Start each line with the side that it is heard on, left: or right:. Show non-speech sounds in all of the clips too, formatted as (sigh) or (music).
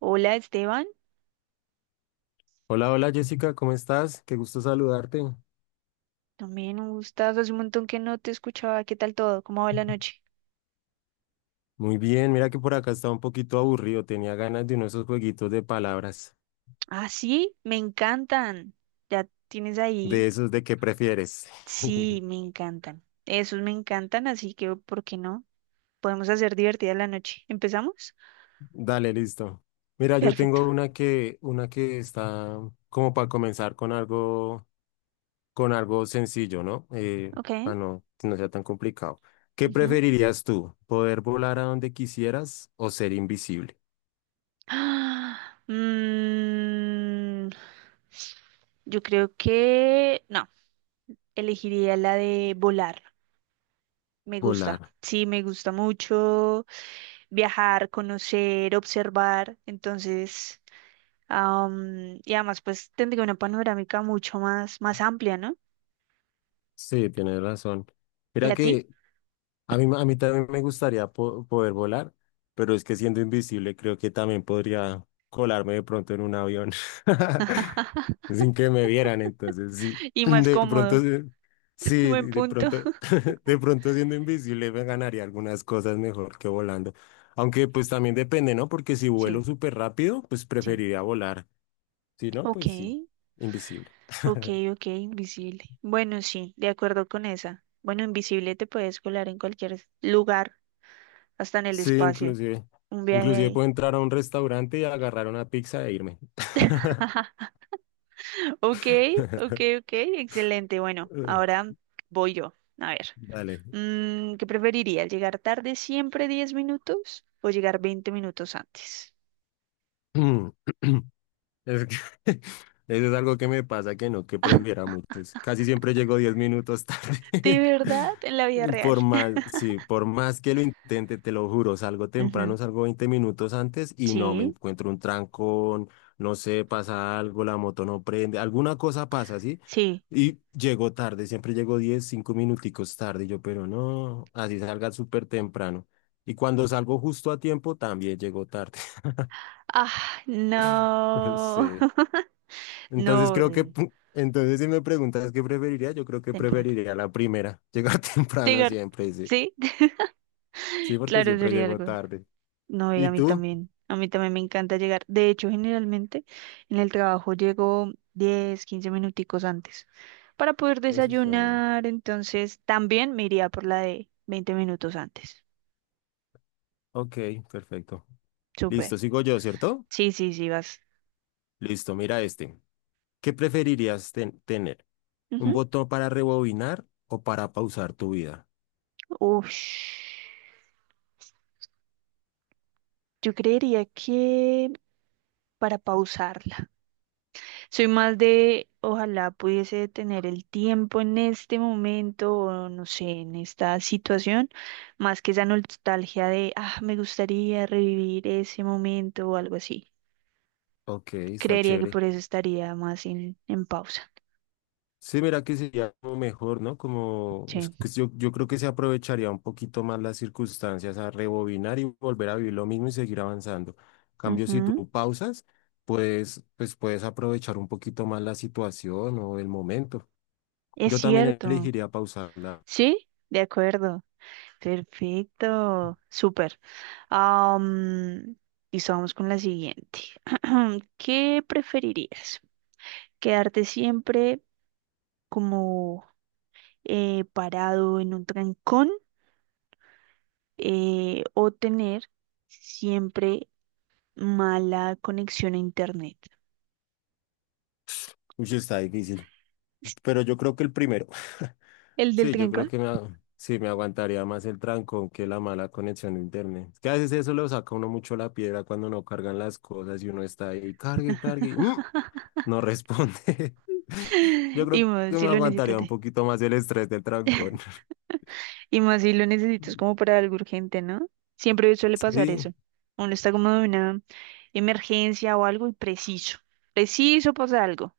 right: Hola Esteban,
left: Hola, hola Jessica, ¿cómo estás? Qué gusto saludarte.
right: también un gustazo, hace un montón que no te escuchaba. ¿Qué tal todo? ¿Cómo va la noche?
left: Muy bien, mira que por acá estaba un poquito aburrido, tenía ganas de uno de esos jueguitos de palabras,
right: Ah, sí, me encantan, ya tienes ahí,
left: de esos de qué prefieres.
right: sí,
left: (laughs)
right: me encantan, esos me encantan, así que, ¿por qué no? Podemos hacer divertida la noche, ¿empezamos?
left: Dale, listo. Mira, yo
right: Perfecto,
left: tengo una que está como para comenzar con algo sencillo, ¿no?
right: ok.
left: Para no, que no sea tan complicado. ¿Qué
right: Ujú. (gasps)
left: preferirías tú? ¿Poder volar a donde quisieras o ser invisible?
right: Ah, mm, yo creo que, no, elegiría la de volar, me gusta,
left: Volar.
right: sí, me gusta mucho. Viajar, conocer, observar. Entonces, y además, pues tendría una panorámica mucho más, más amplia, ¿no?
left: Sí, tienes razón.
right: Y
left: Mira
right: a ti,
left: que a mí también me gustaría poder volar, pero es que siendo invisible creo que también podría colarme de pronto en un avión (laughs) sin que me vieran. Entonces, sí,
right: (laughs)
left: (clears throat)
right: y más
left: de pronto,
right: cómodo.
left: sí,
right: (laughs)
left: sí,
right: Buen
left: de
right: punto.
left: pronto, (laughs) de pronto siendo invisible me ganaría algunas cosas mejor que volando. Aunque pues también depende, ¿no? Porque si vuelo
right: Sí,
left: súper rápido, pues
right: sí.
left: preferiría volar. Si no,
right: Ok,
left: pues sí, invisible.
right: ok,
left: (laughs)
right: ok, invisible. Bueno, sí, de acuerdo con esa. Bueno, invisible te puedes colar en cualquier lugar, hasta en el
left: Sí,
right: espacio.
left: inclusive.
right: Un viaje
left: Inclusive
right: ahí.
left: puedo entrar a un restaurante y agarrar una pizza e irme.
right: (laughs) Ok, ok,
left: (laughs)
right: ok, excelente. Bueno, ahora voy yo. A ver.
left: Dale.
right: ¿Qué preferiría? ¿Llegar tarde siempre 10 minutos o llegar 20 minutos antes?
left: (clears throat) Es que (laughs) eso es algo que me pasa que no, que prefiero a muchos. Casi siempre llego 10 minutos
right: ¿De
left: tarde.
right: verdad? En la vida
left: (laughs)
right: real.
left: Por más,
right: (laughs)
left: sí, por más que lo intente, te lo juro, salgo
right: Ujú.
left: temprano, salgo 20 minutos antes y no me
right: Sí,
left: encuentro un trancón, no sé, pasa algo, la moto no prende, alguna cosa pasa, ¿sí?
right: sí.
left: Y llego tarde, siempre llego 10 5 minuticos tarde, y yo, pero no, así salga súper temprano. Y cuando salgo justo a tiempo, también llego tarde.
right: Ah,
left: (laughs)
right: no.
left: Sí.
right: (laughs) No,
left: Entonces creo que,
right: horrible.
left: entonces si me preguntas qué preferiría, yo creo que
right: Temprano.
left: preferiría la primera, llegar (laughs) temprano
right: Llegar.
left: siempre, sí.
right: Sí,
left: Sí,
right: (laughs)
left: porque
right: claro,
left: siempre
right: sería
left: llego
right: algo.
left: tarde.
right: No, y
left: ¿Y
right: a mí
left: tú?
right: también. A mí también me encanta llegar. De hecho, generalmente en el trabajo llego 10, 15 minuticos antes para poder
left: Eso está bien.
right: desayunar. Entonces, también me iría por la de 20 minutos antes.
left: Ok, perfecto.
right: Súper.
left: Listo, sigo yo, ¿cierto?
right: Sí, sí, sí, vas.
left: Listo, mira este. ¿Qué preferirías tener? ¿Un
right: Ujú.
left: botón para rebobinar o para pausar tu vida?
right: Ush. Yo creería que para pausarla. Soy más de, ojalá pudiese tener el tiempo en este momento, o no sé, en esta situación, más que esa nostalgia de, ah, me gustaría revivir ese momento o algo así.
left: Ok, está
right: Creería que
left: chévere.
right: por eso estaría más en pausa.
left: Sí, mira que sería como mejor, ¿no? Como es
right: Sí.
left: que yo creo que se aprovecharía un poquito más las circunstancias a rebobinar y volver a vivir lo mismo y seguir avanzando. Cambio, si tú
right: Ujú.
left: pausas, pues puedes aprovechar un poquito más la situación o el momento.
right: Es
left: Yo también
right: cierto.
left: elegiría pausarla.
right: Sí, de acuerdo. Perfecto. Súper. Am, listo, vamos con la siguiente. (clears throat) ¿Qué preferirías? ¿Quedarte siempre como parado en un trancón, o tener siempre mala conexión a internet?
left: Uy, está difícil,
right: (laughs)
left: pero yo creo que el primero. (laughs)
right: El del
left: Sí, yo creo
right: trancón.
left: que sí, me aguantaría más el trancón que la mala conexión de internet. Es que a veces eso lo saca uno mucho la piedra cuando no cargan las cosas y uno está ahí, cargue, cargue, no responde. (laughs) Yo
right: (laughs) Y
left: creo que
right: más si
left: me
right: lo necesitas.
left: aguantaría un poquito más el estrés del trancón. (laughs)
right: Y más si lo necesitas como para algo urgente, ¿no? Siempre suele pasar
left: Sí,
right: eso. Uno está como de una emergencia o algo y preciso. Preciso pasa algo.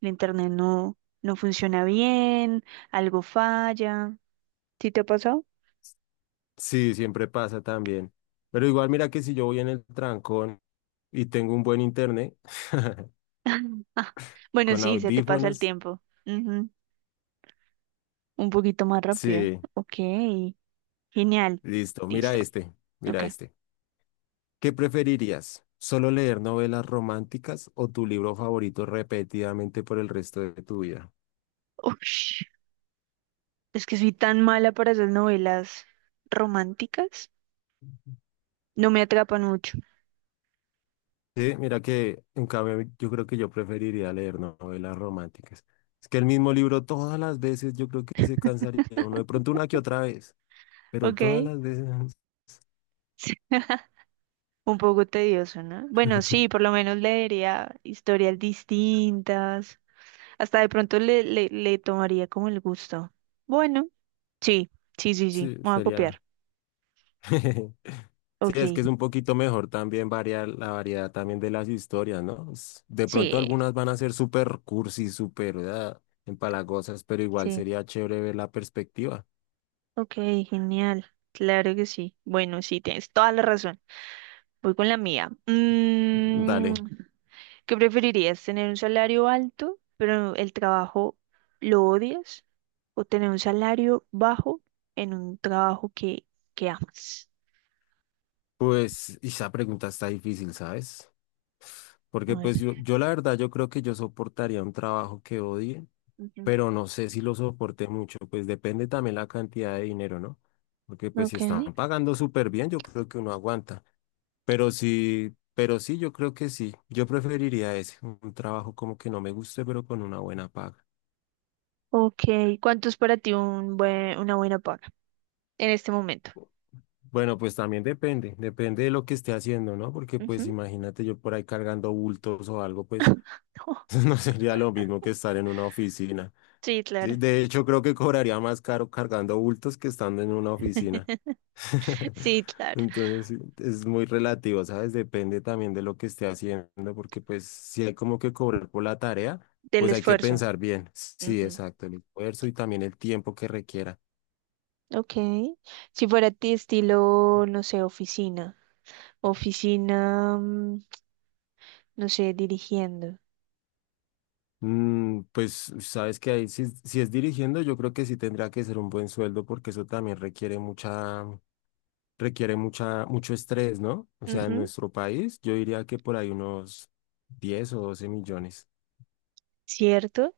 right: El internet no funciona bien, algo falla. ¿Sí te ha pasado?
left: sí, siempre pasa también. Pero igual mira que si yo voy en el trancón y tengo un buen internet (laughs)
right: (laughs) Ah, bueno,
left: con
right: sí, se te pasa el
left: audífonos,
right: tiempo. Ujú. Un poquito más rápido.
left: sí,
right: Ok, genial.
left: listo, mira
right: Listo.
left: este,
right: Ok.
left: mira este. ¿Qué preferirías? ¿Solo leer novelas románticas o tu libro favorito repetidamente por el resto de tu vida?
right: Ush, es que soy tan mala para esas novelas románticas. No me atrapan mucho.
left: Sí, mira que en cambio yo creo que yo preferiría leer novelas románticas. Es que el mismo libro todas las veces yo creo que se cansaría uno, de pronto una que otra vez, pero todas
right: Ok.
left: las veces
right: (laughs) Un poco tedioso, ¿no? Bueno, sí, por
left: (laughs)
right: lo menos leería historias distintas. Hasta de pronto le tomaría como el gusto. Bueno, sí, sí, sí, sí.
left: sí,
right: Me voy a
left: sería
right: copiar.
left: (laughs) Sí, es que
right: Ok.
left: es un poquito mejor también variar la variedad también de las historias, ¿no? De pronto
right: Sí,
left: algunas van a ser súper cursi, súper ah, empalagosas, pero igual
right: sí.
left: sería chévere ver la perspectiva.
right: Ok, genial. Claro que sí. Bueno, sí, tienes toda la razón. Voy con la mía.
left: Dale,
right: ¿Qué preferirías? ¿Tener un salario alto, pero el trabajo lo odias? ¿O tener un salario bajo en un trabajo que amas?
left: pues esa pregunta está difícil, ¿sabes?
right: A
left: Porque
right: ver.
left: pues yo la verdad, yo creo que yo soportaría un trabajo que odie,
right: Ujú.
left: pero no sé si lo soporte mucho, pues depende también la cantidad de dinero, ¿no? Porque pues si
right: Ok.
left: están pagando súper bien, yo creo que uno aguanta. Pero sí, yo creo que sí. Yo preferiría ese, un trabajo como que no me guste, pero con una buena paga.
right: Ok. ¿Cuánto es para ti un buen, una buena paga en este momento?
left: Bueno, pues también depende, depende de lo que esté haciendo, ¿no? Porque pues
right: Ujú.
left: imagínate yo por ahí cargando bultos o algo, pues
right: (laughs)
left: (laughs) no sería lo mismo que estar en una oficina.
right: Sí,
left: Sí,
right: claro.
left: de hecho, creo que cobraría más caro cargando bultos que estando en una oficina.
right: (laughs)
left: (laughs)
right: Sí, claro,
left: Entonces, sí, es muy relativo, ¿sabes? Depende también de lo que esté haciendo, porque pues si hay como que cobrar por la tarea,
right: del
left: pues hay que
right: esfuerzo.
left: pensar bien. Sí,
right: Ujú.
left: exacto, el esfuerzo y también el tiempo que requiera.
right: Ok. Si fuera ti estilo, no sé, oficina. Oficina, no sé, dirigiendo.
left: Mm, pues sabes que ahí si, si es dirigiendo, yo creo que sí tendrá que ser un buen sueldo, porque eso también requiere mucha, mucho estrés, ¿no? O sea, en
right: Ujú.
left: nuestro país yo diría que por ahí unos 10 o 12 millones.
right: ¿Cierto?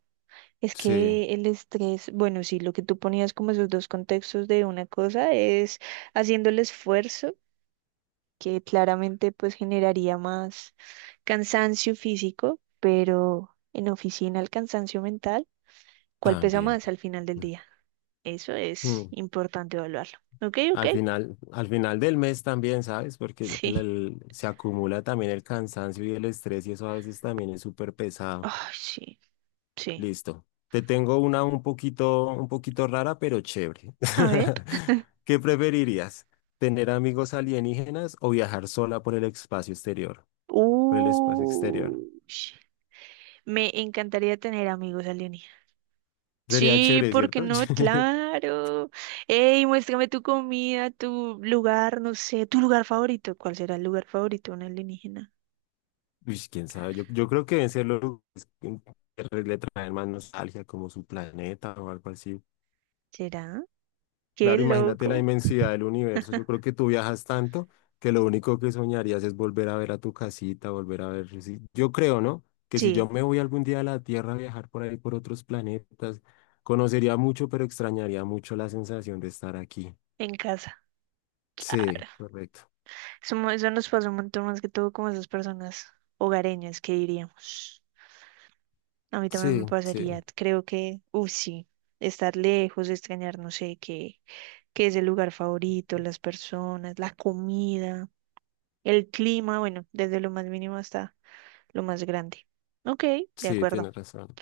right: Es
left: Sí,
right: que el estrés, bueno, sí, lo que tú ponías como esos dos contextos de una cosa es haciendo el esfuerzo, que claramente pues generaría más cansancio físico, pero en oficina el cansancio mental, ¿cuál pesa
left: también.
right: más al final del día? Eso es
left: Mm.
right: importante evaluarlo. ¿Ok? ¿Ok? (laughs)
left: Al final del mes también, ¿sabes? Porque
right: Sí.
left: se acumula también el cansancio y el estrés y eso a veces también es súper pesado.
right: Ay, sí, sí.
left: Listo. Te tengo una un poquito rara, pero chévere.
right: A ver.
left: (laughs) ¿Qué preferirías? ¿Tener amigos alienígenas o viajar sola por el espacio exterior? Por el espacio exterior.
right: Uy, me encantaría tener amigos alienígenas.
left: Sería
right: Sí,
left: chévere,
right: ¿por qué
left: ¿cierto?
right: no?
left: (laughs)
right: Claro. Ey, muéstrame tu comida, tu lugar, no sé, tu lugar favorito. ¿Cuál será el lugar favorito de un alienígena?
left: Uish, quién sabe. Yo creo que deben ser los lugares que le traen más nostalgia, como su planeta o algo así.
right: ¿Será? Qué
left: Claro, imagínate la
right: loco.
left: inmensidad del universo. Yo creo que tú viajas tanto que lo único que soñarías es volver a ver a tu casita, volver a ver. Sí. Yo creo, ¿no? Que si yo
right: Sí,
left: me voy algún día a la Tierra a viajar por ahí, por otros planetas, conocería mucho, pero extrañaría mucho la sensación de estar aquí.
right: en casa.
left: Sí,
right: Claro.
left: correcto.
right: Eso, eso nos pasa un montón más que todo como esas personas hogareñas que diríamos. A mí también me
left: Sí, sí,
right: pasaría, creo que, uff, sí, estar lejos, extrañar, no sé, qué, qué es el lugar favorito, las personas, la comida, el clima, bueno, desde lo más mínimo hasta lo más grande. Ok, de
left: sí,
right: acuerdo,
left: tienes razón.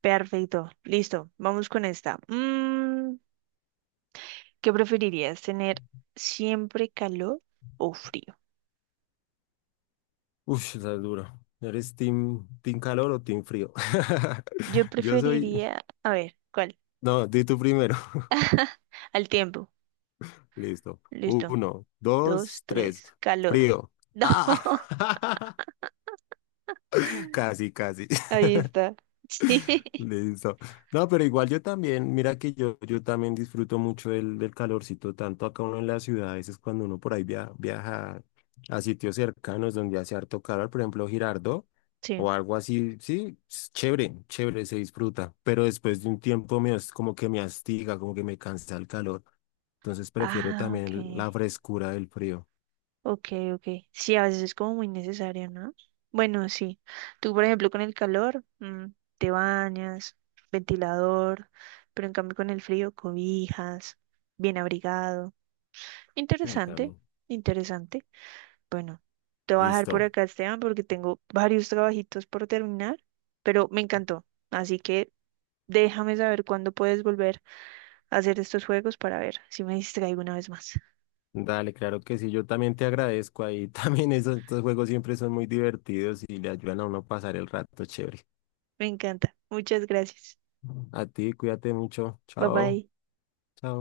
right: perfecto, listo, vamos con esta. ¿Qué preferirías, tener siempre calor o frío?
left: Uf, está duro. ¿Eres team, team calor o team frío?
right: Yo
left: (laughs) Yo soy...
right: preferiría, a ver, ¿cuál?
left: No, di tú primero.
right: (laughs) Al tiempo,
left: (laughs) Listo.
right: listo,
left: Uno,
right: dos,
left: dos, tres.
right: tres, calor.
left: Frío.
right: (laughs) No.
left: Ah, (laughs) casi, casi.
right: Ahí está. Sí. (laughs)
left: Listo. No, pero igual yo también, mira que yo también disfruto mucho del, del calorcito, tanto acá uno en la ciudad, a veces cuando uno por ahí viaja a sitios cercanos donde hace harto calor, por ejemplo, Girardot
right: Sí.
left: o algo así, sí, es chévere, chévere, se disfruta, pero después de un tiempo como que me astiga, como que me cansa el calor, entonces prefiero
right: Ah, ok.
left: también la frescura del frío.
right: Ok, ok. Sí, a veces es como muy necesario, ¿no? Bueno, sí. Tú, por ejemplo, con el calor, te bañas, ventilador, pero en cambio con el frío, cobijas, bien abrigado.
left: Sí,
right: Interesante,
left: también.
right: interesante. Bueno, te voy a dejar por
left: Listo.
right: acá, Esteban, porque tengo varios trabajitos por terminar, pero me encantó. Así que déjame saber cuándo puedes volver. Hacer estos juegos para ver si me distraigo una vez más.
left: Dale, claro que sí, yo también te agradezco ahí. (laughs) También esos, estos juegos siempre son muy divertidos y le ayudan a uno a pasar el rato chévere.
right: Me encanta. Muchas gracias.
left: A ti, cuídate mucho.
right: Bye
left: Chao,
right: bye.
left: chao.